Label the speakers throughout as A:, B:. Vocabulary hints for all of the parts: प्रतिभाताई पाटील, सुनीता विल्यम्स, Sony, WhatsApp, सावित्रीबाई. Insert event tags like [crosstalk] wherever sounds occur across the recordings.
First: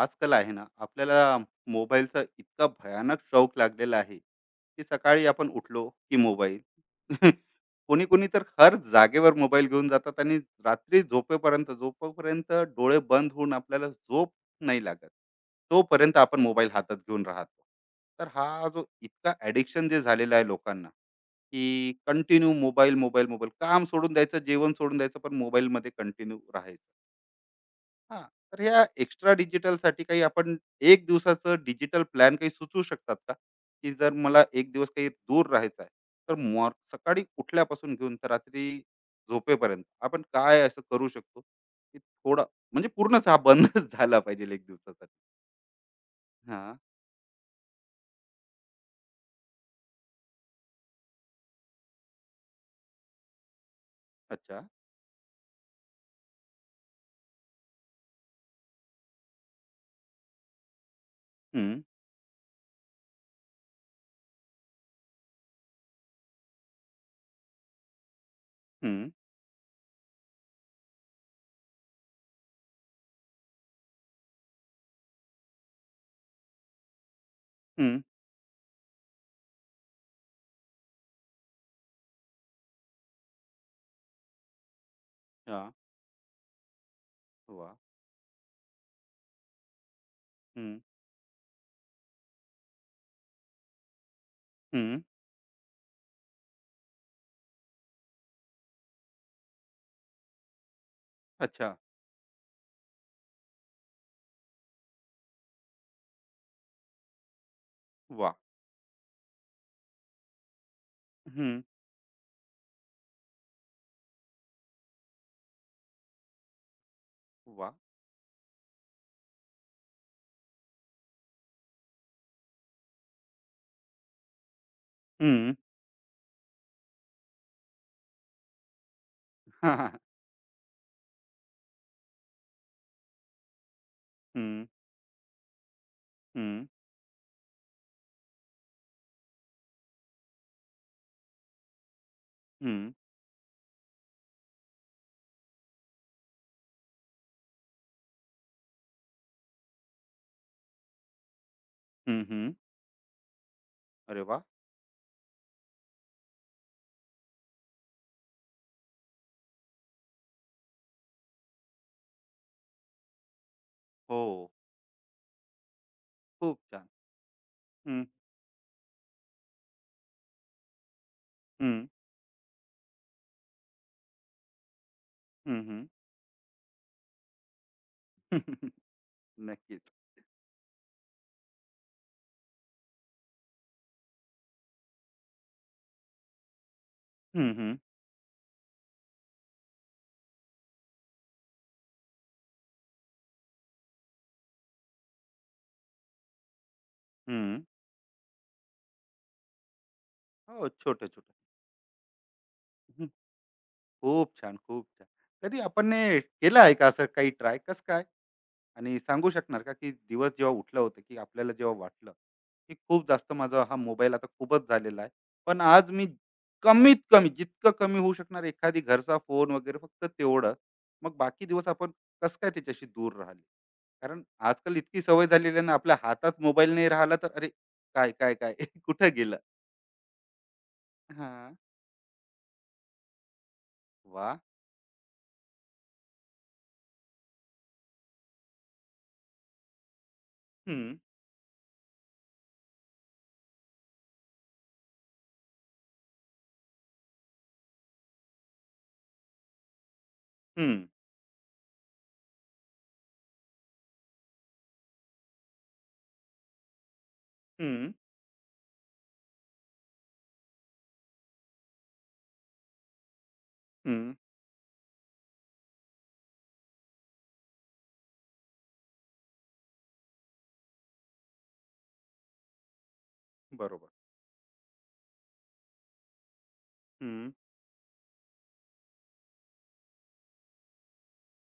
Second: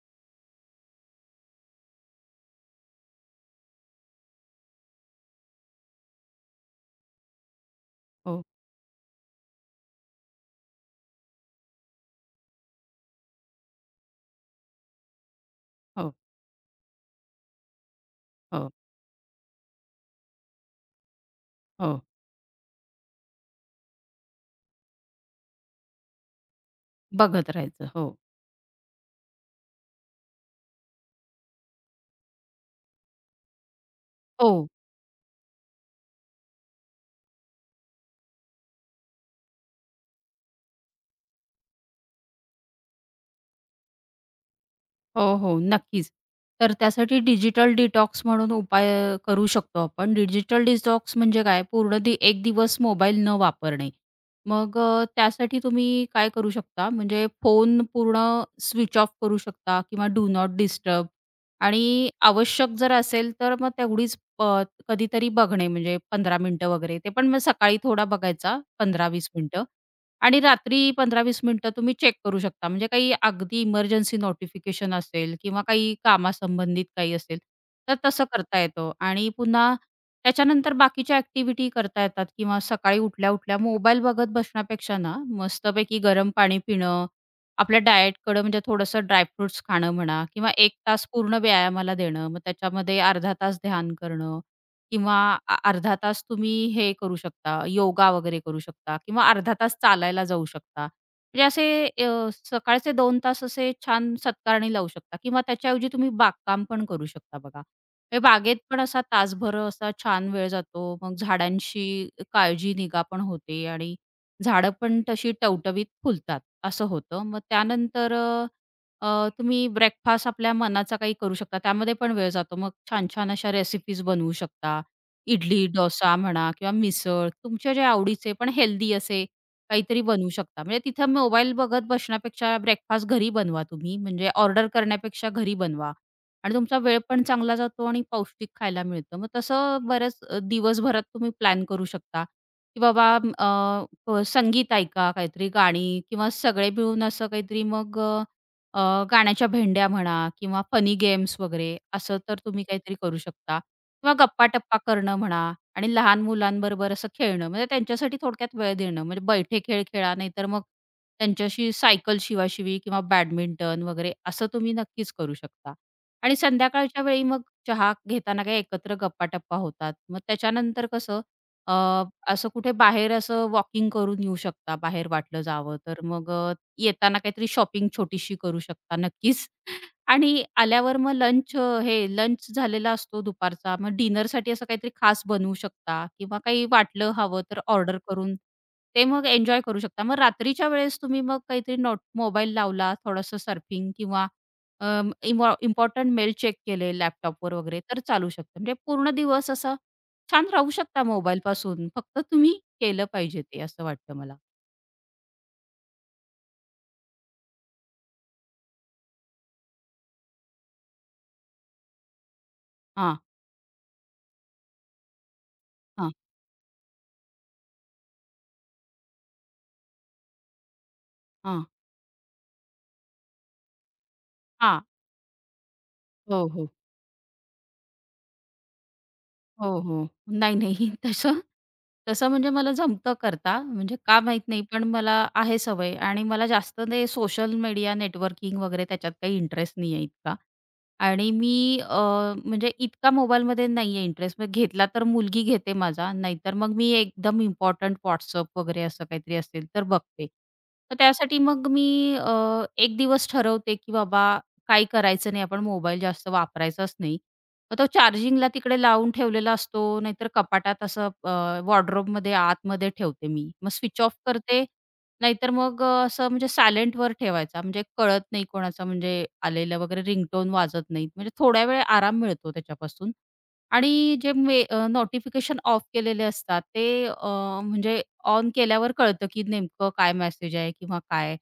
A: आजकाल आहे ना आपल्याला मोबाईलचा इतका भयानक शौक लागलेला आहे की सकाळी आपण उठलो की मोबाईल. [laughs] कोणी कोणी तर
B: हो,
A: हर जागेवर मोबाईल घेऊन जातात आणि रात्री झोपेपर्यंत झोपेपर्यंत डोळे बंद होऊन आपल्याला झोप नाही लागत
B: हो,
A: तोपर्यंत आपण मोबाईल हातात घेऊन राहतो. तर हा
B: हो,
A: जो इतका ॲडिक्शन जे झालेला आहे लोकांना की
B: हो.
A: कंटिन्यू मोबाईल मोबाईल मोबाईल काम सोडून द्यायचं, जेवण सोडून द्यायचं, पण मोबाईलमध्ये कंटिन्यू राहायचं.
B: बघत राहायचं. हो.
A: हां, तर ह्या एक्स्ट्रा डिजिटलसाठी काही आपण एक दिवसाचं डिजिटल प्लॅन काही सुचवू शकतात का? की जर मला
B: हो,
A: एक दिवस काही दूर राहायचं आहे, तर सकाळी उठल्यापासून घेऊन तर रात्री झोपेपर्यंत आपण काय असं करू शकतो, की थोडा म्हणजे पूर्णच हा बंदच [laughs] झाला पाहिजे एक दिवसासाठी?
B: हो, हो. नक्कीच. तर
A: हां,
B: त्यासाठी डिजिटल डिटॉक्स म्हणून उपाय करू शकतो आपण. डिजिटल डिटॉक्स म्हणजे काय? पूर्ण दि एक दिवस मोबाईल न वापरणे.
A: अच्छा.
B: मग त्यासाठी तुम्ही काय करू शकता? म्हणजे फोन पूर्ण स्विच ऑफ करू शकता किंवा डू नॉट डिस्टर्ब.
A: हं,
B: आणि आवश्यक जर असेल तर मग तेवढीच कधीतरी बघणे म्हणजे 15 मिनिटं वगैरे. ते पण मग सकाळी थोडा बघायचा
A: हं,
B: 15-20 मिनिटं आणि रात्री 15-20 मिनिटं तुम्ही चेक करू शकता. म्हणजे काही अगदी इमर्जन्सी नोटिफिकेशन असेल किंवा काही कामासंबंधित काही असेल, तर
A: हं.
B: तसं करता येतं आणि पुन्हा त्याच्यानंतर बाकीच्या ॲक्टिव्हिटी करता येतात किंवा सकाळी उठल्या-उठल्या मोबाईल बघत बसण्यापेक्षा ना,
A: हां,
B: मस्तपैकी गरम पाणी पिणं,
A: वाह!
B: आपल्या डायटकडं म्हणजे थोडंसं ड्रायफ्रुट्स खाणं म्हणा किंवा
A: हं,
B: 1 तास पूर्ण व्यायामाला देणं, मग त्याच्यामध्ये अर्धा तास ध्यान करणं
A: हं.
B: किंवा अर्धा तास तुम्ही हे करू शकता, योगा वगैरे करू शकता किंवा अर्धा तास चालायला जाऊ शकता. म्हणजे असे
A: अच्छा.
B: सकाळचे 2 तास असे छान सत्कारणी लावू शकता किंवा त्याच्याऐवजी तुम्ही बागकाम पण करू शकता बघा. हे
A: वाह!
B: बागेत पण असा तासभर असा छान वेळ जातो. मग
A: हं,
B: झाडांशी काळजी निगा पण होते आणि झाडं पण तशी टवटवीत फुलतात, असं होतं. मग
A: वाह!
B: त्यानंतर अ, अ, तुम्ही ब्रेकफास्ट आपल्या मनाचा काही करू शकता. त्यामध्ये पण वेळ जातो. मग छान-छान अशा रेसिपीज बनवू शकता.
A: हं.
B: इडली, डोसा म्हणा किंवा मिसळ तुमच्या जे आवडीचे पण हेल्दी असे
A: [laughs] हां, हां.
B: काहीतरी बनवू शकता. म्हणजे तिथं मोबाईल बघत बसण्यापेक्षा ब्रेकफास्ट घरी बनवा तुम्ही. म्हणजे
A: हं,
B: ऑर्डर करण्यापेक्षा घरी बनवा आणि
A: हं,
B: तुमचा वेळ पण चांगला जातो आणि पौष्टिक खायला मिळतं. मग तसं बऱ्याच दिवसभरात तुम्ही प्लॅन करू शकता,
A: हं,
B: की बाबा अ, अ, प- संगीत ऐका, काहीतरी गाणी किंवा सगळे मिळून असं काहीतरी मग अ, अ, गाण्याच्या भेंड्या म्हणा किंवा फनी गेम्स वगैरे असं
A: हं,
B: तर
A: हं.
B: तुम्ही काहीतरी करू शकता. किंवा
A: अरे वाह!
B: गप्पा-टप्पा करणं म्हणा आणि लहान मुलांबरोबर असं खेळणं, म्हणजे त्यांच्यासाठी थोडक्यात वेळ देणं. म्हणजे बैठे खेळ खेळा, नाहीतर मग त्यांच्याशी सायकल शिवाशिवी किंवा बॅडमिंटन वगैरे
A: हो.
B: असं तुम्ही नक्कीच करू शकता. आणि
A: खूप छान.
B: संध्याकाळच्या वेळी मग चहा
A: हं,
B: घेताना काही एकत्र गप्पा-टप्पा होतात. मग त्याच्यानंतर अ,
A: हं,
B: असं कुठे बाहेर असं वॉकिंग करून येऊ शकता, बाहेर वाटलं
A: हं,
B: जावं
A: हं.
B: तर. मग येताना काहीतरी शॉपिंग छोटीशी करू शकता
A: [laughs]
B: नक्कीच.
A: नक्कीच.
B: आणि आल्यावर मग हे लंच झालेला असतो दुपारचा. मग डिनरसाठी असं काहीतरी खास बनवू शकता किंवा काही वाटलं हवं
A: हं,
B: तर
A: हं,
B: ऑर्डर करून ते मग एन्जॉय करू शकता. मग रात्रीच्या वेळेस तुम्ही मग काहीतरी नोट मोबाईल लावला, थोडंसं सर्फिंग किंवा अं, इम्पॉ इम्पॉर्टंट मेल चेक केले लॅपटॉपवर
A: हं.
B: वगैरे तर चालू शकतं. म्हणजे पूर्ण दिवस असा छान
A: हो,
B: राहू शकता
A: छोटं-छोटं.
B: मोबाईलपासून. फक्त तुम्ही केलं
A: हं,
B: पाहिजे ते असं वाटतं
A: खूप
B: मला.
A: छान, खूप छान. कधी आपण ने केलं आहे का असं काही ट्राय? कसं काय? आणि सांगू शकणार का की दिवस जेव्हा उठलं होतं की आपल्याला जेव्हा वाटलं की खूप
B: हां,
A: जास्त माझा हा मोबाईल आता खूपच झालेला आहे, पण आज मी
B: हां,
A: कमीत कमी जितकं कमी होऊ शकणार एखादी घरचा फोन वगैरे फक्त तेवढं, मग बाकी
B: हां,
A: दिवस आपण कसं काय त्याच्याशी दूर राहिले. कारण आजकाल
B: हां.
A: इतकी सवय झालेली आहे ना आपल्या हातात
B: हो, हो.
A: मोबाईल नाही राहिला तर अरे काय काय काय [laughs] कुठं गेलं.
B: हो, हो. नाही, नाही. [laughs]
A: हा.
B: तसं तसं म्हणजे मला जमतं करता. म्हणजे का
A: वा.
B: माहीत नाही, पण मला आहे सवय आणि मला जास्त ते सोशल मीडिया नेटवर्किंग वगैरे त्याच्यात काही इंटरेस्ट नाही आहे इतका.
A: हम्म.
B: आणि म्हणजे इतका मोबाईलमध्ये नाहीये इंटरेस्ट. मग घेतला तर मुलगी घेते माझा, नाहीतर मग मी एकदम इम्पोर्टंट WhatsApp वगैरे असं काहीतरी असेल तर बघते.
A: हम्म.
B: तर त्यासाठी मग मी एक दिवस ठरवते, की बाबा काही करायचं नाही, आपण मोबाईल जास्त वापरायचाच नाही. मग तो
A: हम्म.
B: चार्जिंगला तिकडे लावून ठेवलेला असतो, नाहीतर कपाटात असं आतमध्ये ठेवते मी. मग स्विच
A: हम्म.
B: ऑफ करते नाहीतर मग असं म्हणजे सायलेंटवर ठेवायचा, म्हणजे कळत नाही कोणाचा म्हणजे आलेला वगैरे रिंगटोन वाजत नाहीत. म्हणजे थोड्या वेळ आराम मिळतो त्याच्यापासून.
A: बरोबर.
B: आणि जे नोटिफिकेशन ऑफ केलेले असतात ते
A: हम्म.
B: म्हणजे ऑन केल्यावर कळतं, की नेमकं काय मेसेज आहे किंवा काय.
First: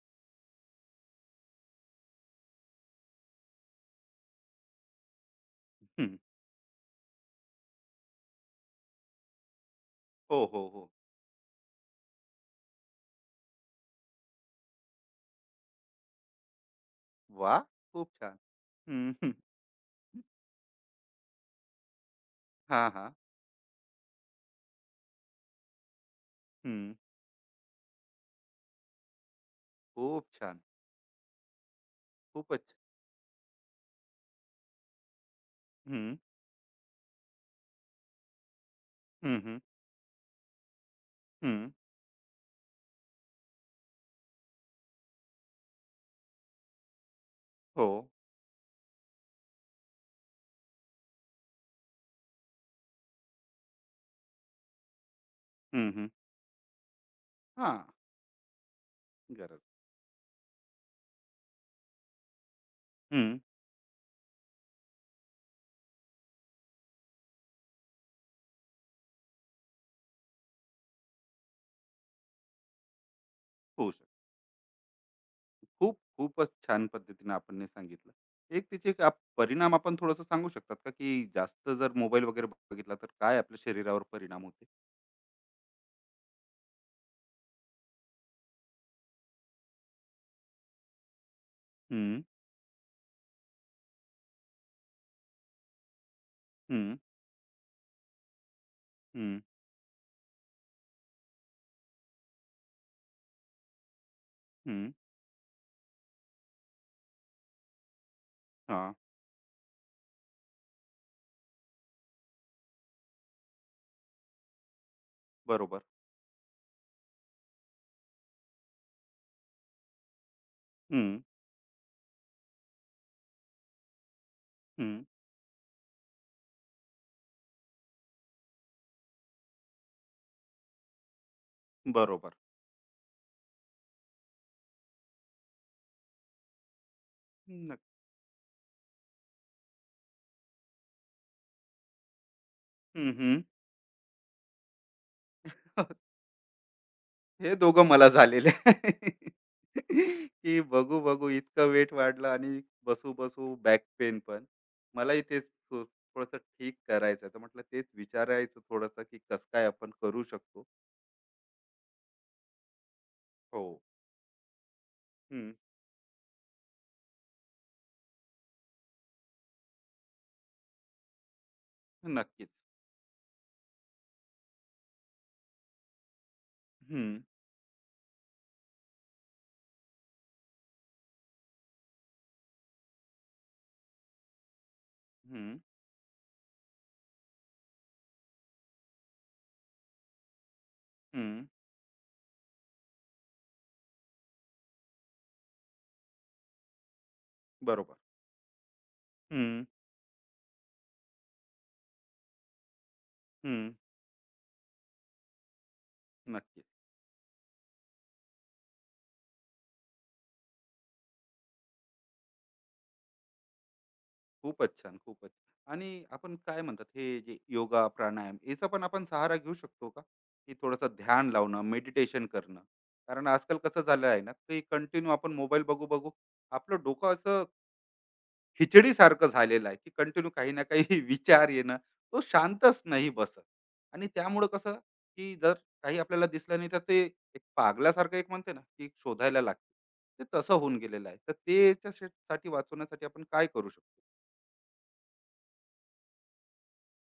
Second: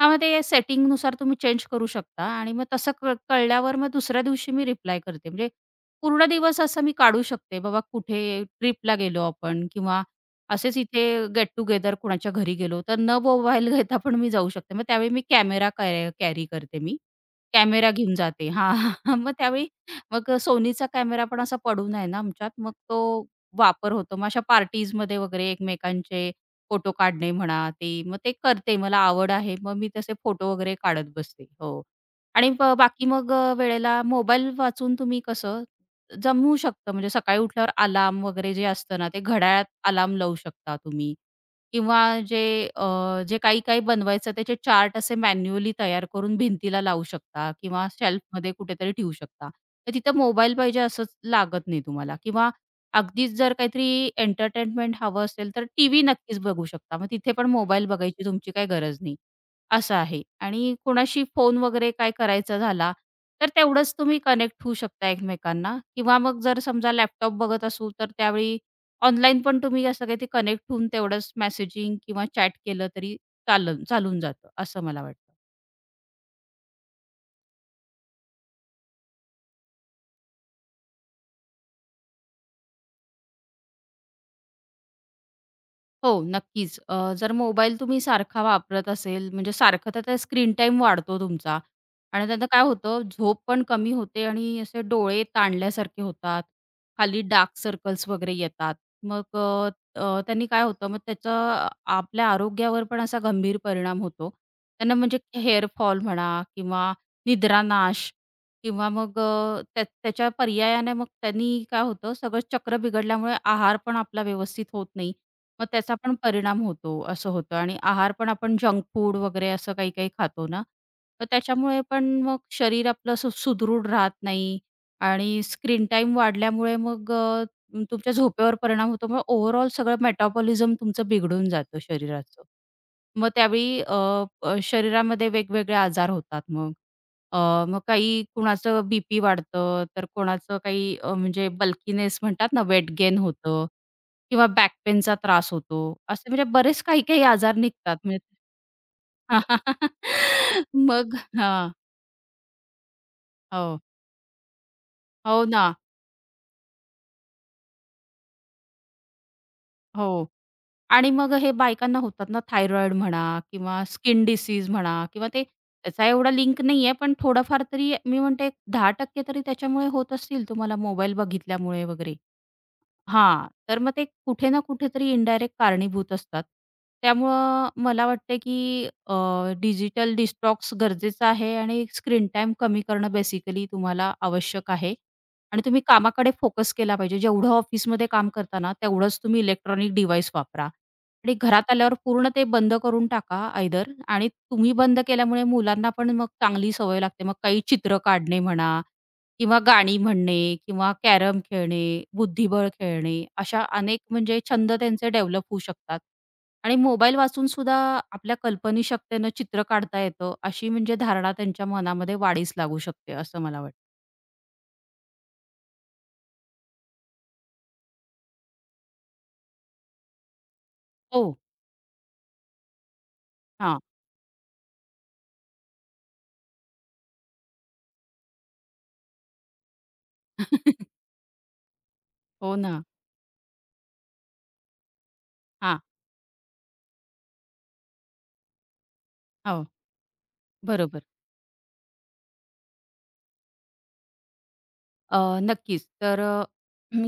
B: हां, मग ते सेटिंगनुसार तुम्ही चेंज करू शकता आणि मग तसं कळल्यावर मग दुसऱ्या दिवशी मी रिप्लाय करते. म्हणजे
A: हम्म.
B: पूर्ण दिवस असं मी काढू शकते. बाबा कुठे ट्रिपला गेलो आपण किंवा
A: हो, हो,
B: असेच
A: हो.
B: इथे गेट टुगेदर कुणाच्या घरी गेलो, तर न मोबाईल घेता पण मी जाऊ शकते. मग त्यावेळी मी कॅमेरा कॅ कॅरी करते मी.
A: वा.
B: कॅमेरा
A: खूप
B: घेऊन
A: छान.
B: जाते. हां,
A: हम्म.
B: [laughs] मग
A: हम्म.
B: त्यावेळी मग Sonyचा कॅमेरा पण असा पडून आहे ना आमच्यात, मग
A: हा,
B: तो
A: हा.
B: वापर होतो. मग अशा पार्टीजमध्ये वगैरे एकमेकांचे
A: हं.
B: फोटो काढणे म्हणा, ते मग ते करते. मला आवड आहे. मग मी तसे
A: खूप
B: फोटो
A: छान.
B: वगैरे काढत बसते. हो. आणि
A: खूपच.
B: बाकी मग वेळेला मोबाईल वाचून तुम्ही कसं
A: हं,
B: जमवू शकतं. म्हणजे सकाळी उठल्यावर अलार्म वगैरे जे असतं ना, ते
A: हं, हं,
B: घड्याळात अलार्म लावू शकता तुम्ही
A: हं.
B: किंवा जे अ, जे काही-काही बनवायचं त्याचे चार्ट असे मॅन्युअली तयार करून भिंतीला लावू शकता किंवा
A: हो.
B: शेल्फमध्ये कुठेतरी ठेवू शकता. तर तिथं मोबाईल पाहिजे असंच लागत नाही तुम्हाला किंवा अगदीच जर काहीतरी एंटरटेनमेंट हवं असेल, तर
A: हं,
B: टीव्ही
A: हं.
B: नक्कीच बघू शकता. मग तिथे पण
A: हां,
B: मोबाईल बघायची तुमची काही गरज नाही.
A: गरज.
B: असं आहे आणि कोणाशी फोन वगैरे काय करायचा झाला
A: हं.
B: तर तेवढंच तुम्ही कनेक्ट होऊ शकता एकमेकांना किंवा मग जर समजा लॅपटॉप बघत असू, तर त्यावेळी ऑनलाईन पण तुम्ही असं काही ते कनेक्ट होऊन तेवढंच मेसेजिंग किंवा चॅट केलं तरी
A: होऊ शकते.
B: चालून जातं, असं मला वाटतं.
A: खूप, खूपच छान पद्धतीने आपण हे सांगितलं. एक त्याचे एक परिणाम आपण थोडंसं सांगू शकतात का, की जास्त जर मोबाईल वगैरे बघितला, तर काय आपल्या शरीरावर परिणाम होते?
B: हो, नक्कीच. जर मोबाईल तुम्ही सारखा वापरत असेल, म्हणजे सारखं तर त्या स्क्रीन टाईम वाढतो तुमचा
A: हं,
B: आणि त्यानं काय होतं, झोप पण कमी होते आणि असे डोळे ताणल्यासारखे होतात.
A: हं,
B: खाली डार्क सर्कल्स वगैरे येतात. मग
A: हं,
B: अ, अ, त्यांनी काय होतं, मग त्याचा आपल्या आरोग्यावर पण असा गंभीर परिणाम होतो.
A: हं.
B: त्यांना म्हणजे हेअर फॉल म्हणा किंवा निद्रानाश किंवा
A: हां,
B: मग त्याच्या पर्यायाने मग त्यांनी काय होतं, सगळं चक्र बिघडल्यामुळे आहार पण आपला व्यवस्थित होत नाही. मग
A: बरोबर.
B: त्याचा पण परिणाम होतो, असं होतं आणि आहार पण आपण जंक फूड वगैरे असं काही-काही खातो ना,
A: हं,
B: तर त्याच्यामुळे पण मग शरीर आपलं सुदृढ राहत नाही
A: हं.
B: आणि स्क्रीन टाईम वाढल्यामुळे मग तुमच्या झोपेवर परिणाम होतो. मग ओव्हरऑल सगळं मेटाबॉलिझम तुमचं बिघडून जातं
A: बरोबर.
B: शरीराचं. मग त्यावेळी अ, अ, शरीरामध्ये वेगवेगळे आजार होतात मग. अ, मग
A: नक्क
B: काही कुणाचं बी-पी वाढतं, तर कोणाचं काही म्हणजे बल्कीनेस म्हणतात ना, वेट
A: हं,
B: गेन
A: हं.
B: होतं किंवा बॅक पेनचा त्रास होतो.
A: [laughs]
B: असे म्हणजे बरेच काही-काही
A: हे
B: आजार
A: दोघं
B: निघतात
A: मला
B: म्हणजे.
A: झालेले [laughs] आहे. की
B: [laughs]
A: बघू
B: मग
A: बघू इतकं
B: हां.
A: वेट वाढलं आणि बसू बसू
B: हो.
A: बॅक पेन पण मलाही ते
B: हो ना.
A: थोडस ठीक करायचं आहे. तर म्हटलं तेच विचारायचं थोडस की कसं काय आपण करू
B: हो.
A: शकतो.
B: आणि मग हे बायकांना होतात ना थायरॉईड म्हणा
A: हो.
B: किंवा स्किन डिसीज म्हणा किंवा ते
A: हम्म,
B: त्याचा एवढा लिंक नाहीये पण थोडंफार तरी मी म्हणते 10% तरी त्याच्यामुळे होत असतील तुम्हाला मोबाईल बघितल्यामुळे वगैरे.
A: नक्कीच.
B: हां, तर मग ते कुठे ना कुठेतरी इनडायरेक्ट कारणीभूत असतात.
A: हम्म,
B: त्यामुळं मला वाटतं, की डिजिटल डिस्टॉक्स गरजेचं आहे आणि स्क्रीन टाईम कमी करणं बेसिकली तुम्हाला आवश्यक आहे.
A: हम्म,
B: आणि तुम्ही कामाकडे फोकस केला पाहिजे. जेवढं ऑफिसमध्ये काम करता ना, तेवढंच तुम्ही इलेक्ट्रॉनिक डिव्हाइस वापरा. आणि
A: हम्म,
B: घरात आल्यावर पूर्ण ते बंद करून टाका आयदर आणि तुम्ही बंद केल्यामुळे मुलांना पण मग चांगली सवय लागते. मग काही
A: बरोबर.
B: चित्र काढणे म्हणा किंवा
A: हम्म,
B: गाणी म्हणणे किंवा कॅरम खेळणे, बुद्धिबळ खेळणे अशा
A: हम्म,
B: अनेक म्हणजे छंद त्यांचे डेव्हलप होऊ शकतात.
A: नक्कीच.
B: आणि मोबाईल वाचून सुद्धा आपल्या कल्पनीशक्तीनं चित्र काढता येतं, अशी म्हणजे धारणा त्यांच्या मनामध्ये वाढीस लागू शकते असं मला वाटतं.
A: खूपच छान, खूपच. आणि आपण काय म्हणतात हे जे योगा, प्राणायाम याचा पण आपण सहारा घेऊ शकतो का? की थोडंसं
B: हो.
A: ध्यान लावणं, मेडिटेशन करणं. कारण आजकाल
B: हां.
A: कसं झालं आहे ना, की कंटिन्यू आपण मोबाईल बघू-बघू आपलं डोकं असं खिचडीसारखं झालेलं आहे, की कंटिन्यू काही ना काही [laughs]
B: [laughs]
A: विचार येणं, तो
B: हो
A: शांतच
B: ना.
A: नाही बसत. आणि त्यामुळं कसं, की जर
B: हां.
A: काही आपल्याला दिसलं नाही तर ते एक पागलासारखं एक म्हणते ना, की शोधायला लागते.
B: हो.
A: ते तसं होऊन
B: बरोबर.
A: गेलेलं आहे. तर ते त्याच्यासाठी वाचवण्यासाठी आपण काय करू शकतो?
B: नक्कीच. तर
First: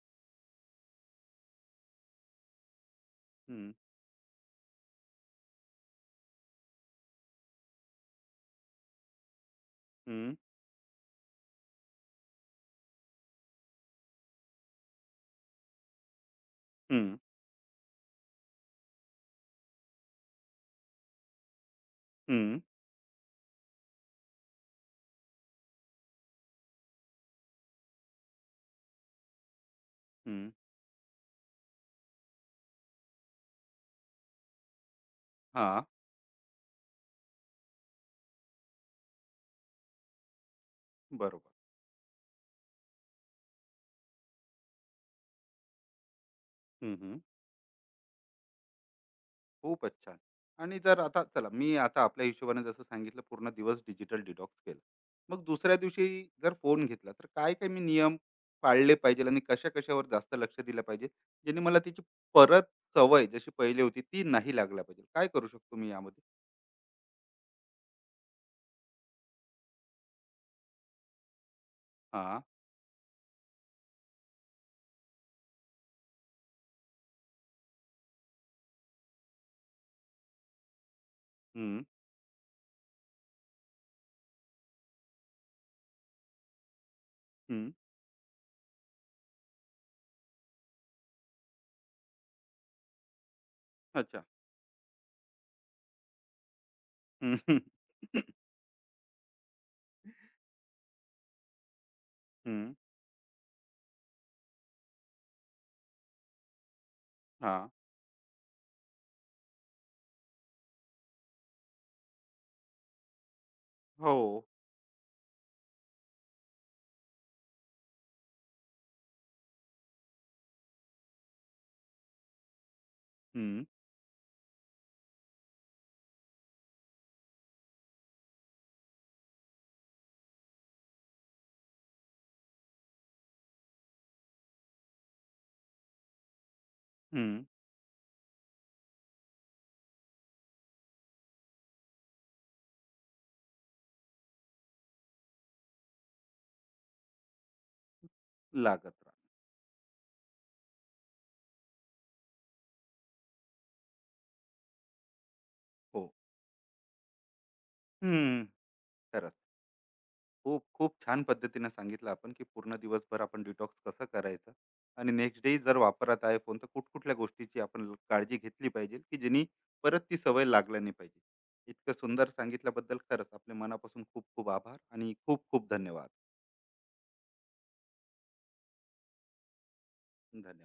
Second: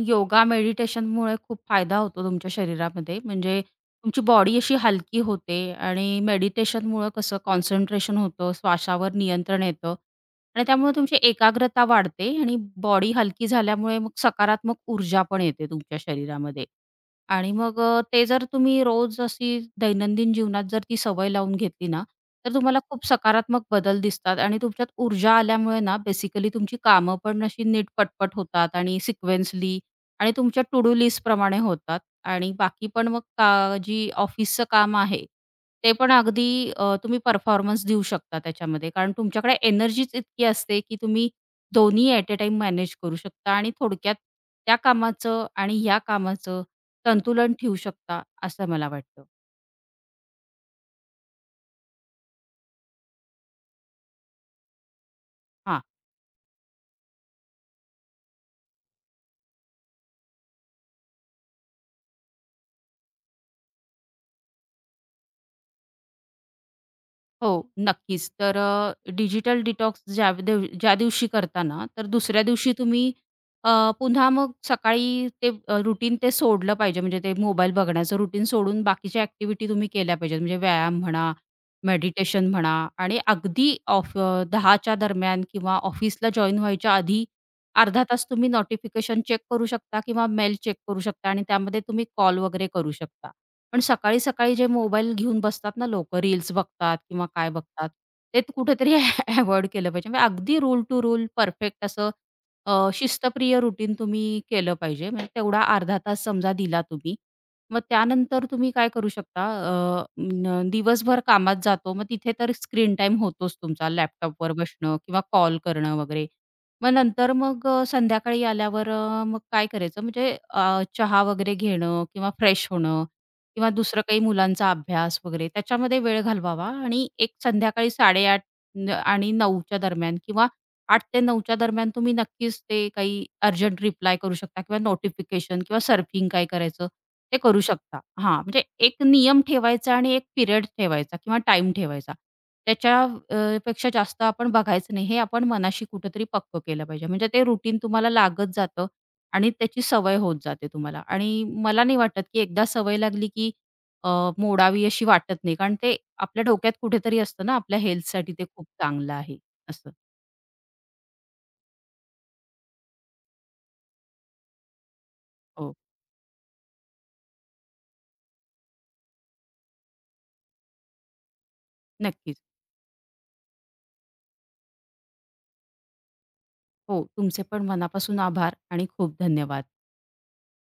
B: योगा, मेडिटेशनमुळे खूप फायदा होतो तुमच्या शरीरामध्ये. म्हणजे
A: हं,
B: तुमची बॉडी अशी हलकी होते आणि मेडिटेशनमुळं कसं कॉन्सन्ट्रेशन होतं, श्वासावर नियंत्रण येतं
A: हं.
B: आणि त्यामुळे तुमची एकाग्रता वाढते आणि बॉडी हलकी झाल्यामुळे मग सकारात्मक ऊर्जा पण येते तुमच्या शरीरामध्ये.
A: हं,
B: आणि मग ते जर तुम्ही रोज अशी दैनंदिन जीवनात जर ती सवय लावून घेतली ना, तर
A: हं,
B: तुम्हाला खूप सकारात्मक बदल दिसतात आणि तुमच्यात ऊर्जा आल्यामुळे ना, बेसिकली तुमची कामं पण अशी नीट पटपट होतात आणि सिक्वेन्सली आणि
A: हं.
B: तुमच्या टू डू लिस्टप्रमाणे होतात आणि बाकी पण मग का जी ऑफिसचं काम आहे,
A: हां,
B: ते पण अगदी तुम्ही परफॉर्मन्स देऊ शकता त्याच्यामध्ये. कारण तुमच्याकडे एनर्जीच इतकी असते, की तुम्ही
A: बरोबर.
B: दोन्ही ॲट अ टाईम मॅनेज करू शकता आणि थोडक्यात त्या कामाचं आणि ह्या कामाचं
A: हं, हं.
B: संतुलन ठेवू शकता, असं मला वाटतं.
A: खूपच छान. आणि जर आता चला मी आता आपल्या हिशोबाने जसं सांगितलं पूर्ण दिवस डिजिटल डिटॉक्स केला. मग दुसऱ्या
B: हां.
A: दिवशी जर फोन घेतला तर काय-काय मी नियम पाळले पाहिजेल आणि कशा-कशावर जास्त लक्ष दिलं पाहिजे? ज्याने मला त्याची परत सवय जशी पहिली होती ती नाही लागली पाहिजे. काय करू शकतो मी यामध्ये?
B: हो, नक्कीच. तर डिजिटल डिटॉक्स ज्या दिवशी करता ना, तर
A: हां.
B: दुसऱ्या दिवशी तुम्ही अ, पुन्हा मग सकाळी ते रुटीन ते सोडलं पाहिजे. म्हणजे ते मोबाईल बघण्याचं रुटीन सोडून बाकीच्या ॲक्टिव्हिटी तुम्ही केल्या पाहिजेत. म्हणजे व्यायाम म्हणा,
A: हं,
B: मेडिटेशन म्हणा आणि अगदी 10च्या दरम्यान किंवा ऑफिसला जॉइन व्हायच्या आधी
A: हं.
B: अर्धा तास तुम्ही नोटिफिकेशन चेक करू शकता किंवा मेल चेक करू शकता आणि त्यामध्ये तुम्ही कॉल वगैरे करू शकता. पण
A: अच्छा.
B: सकाळी-सकाळी जे मोबाईल घेऊन बसतात ना लोकं, रील्स बघतात किंवा
A: हं,
B: काय
A: हं.
B: बघतात, ते तर कुठेतरी [laughs] अव्हॉइड केलं पाहिजे. म्हणजे अगदी रूल टू रूल परफेक्ट असं
A: हं.
B: शिस्तप्रिय रुटीन तुम्ही केलं पाहिजे. म्हणजे तेवढा अर्धा तास समजा दिला तुम्ही.
A: हां.
B: मग त्यानंतर तुम्ही काय करू शकता. अ, न दिवसभर कामात जातो, मग तिथे तर स्क्रीन टाईम होतोच तुमचा,
A: हो.
B: लॅपटॉपवर बसणं किंवा कॉल करणं वगैरे. मग नंतर संध्याकाळी आल्यावर मग काय करायचं म्हणजे चहा वगैरे घेणं किंवा फ्रेश होणं
A: हं,
B: किंवा दुसरं काही मुलांचा अभ्यास वगैरे त्याच्यामध्ये वेळ घालवावा आणि एक संध्याकाळी 8:30 आणि 9च्या दरम्यान किंवा 8-9च्या दरम्यान तुम्ही नक्कीच ते काही अर्जंट रिप्लाय करू शकता किंवा नोटिफिकेशन किंवा सर्फिंग काय करायचं ते
A: हं.
B: करू शकता. हां, म्हणजे एक नियम ठेवायचा आणि एक पिरियड ठेवायचा किंवा टाईम ठेवायचा. त्याच्या पेक्षा जास्त आपण बघायचं नाही हे आपण मनाशी कुठेतरी पक्कं केलं पाहिजे. म्हणजे ते रुटीन तुम्हाला लागत जातं
A: लागत राहते.
B: आणि त्याची सवय होत जाते तुम्हाला आणि मला नाही वाटत, की एकदा सवय लागली, की अ, मोडावी अशी वाटत नाही. कारण ते
A: हो.
B: आपल्या डोक्यात कुठेतरी असतं ना, आपल्या हेल्थसाठी
A: हं.
B: ते खूप चांगलं आहे
A: खरंच.
B: असं.
A: खूप खूप छान पद्धतीने सांगितलं आपण की पूर्ण दिवसभर आपण डिटॉक्स कसं करायचं आणि नेक्स्ट डे
B: हो,
A: जर वापरात आहे फोन तर कुठकुठल्या गोष्टीची आपण काळजी घेतली पाहिजे की जेणे परत ती सवय लागल्या नाही पाहिजे. इतकं सुंदर
B: नक्कीच.
A: सांगितल्याबद्दल खरंच आपल्या मनापासून खूप खूप आभार आणि खूप खूप धन्यवाद.
B: हो, तुमचे पण मनापासून आभार आणि खूप धन्यवाद.
A: धन्यवाद.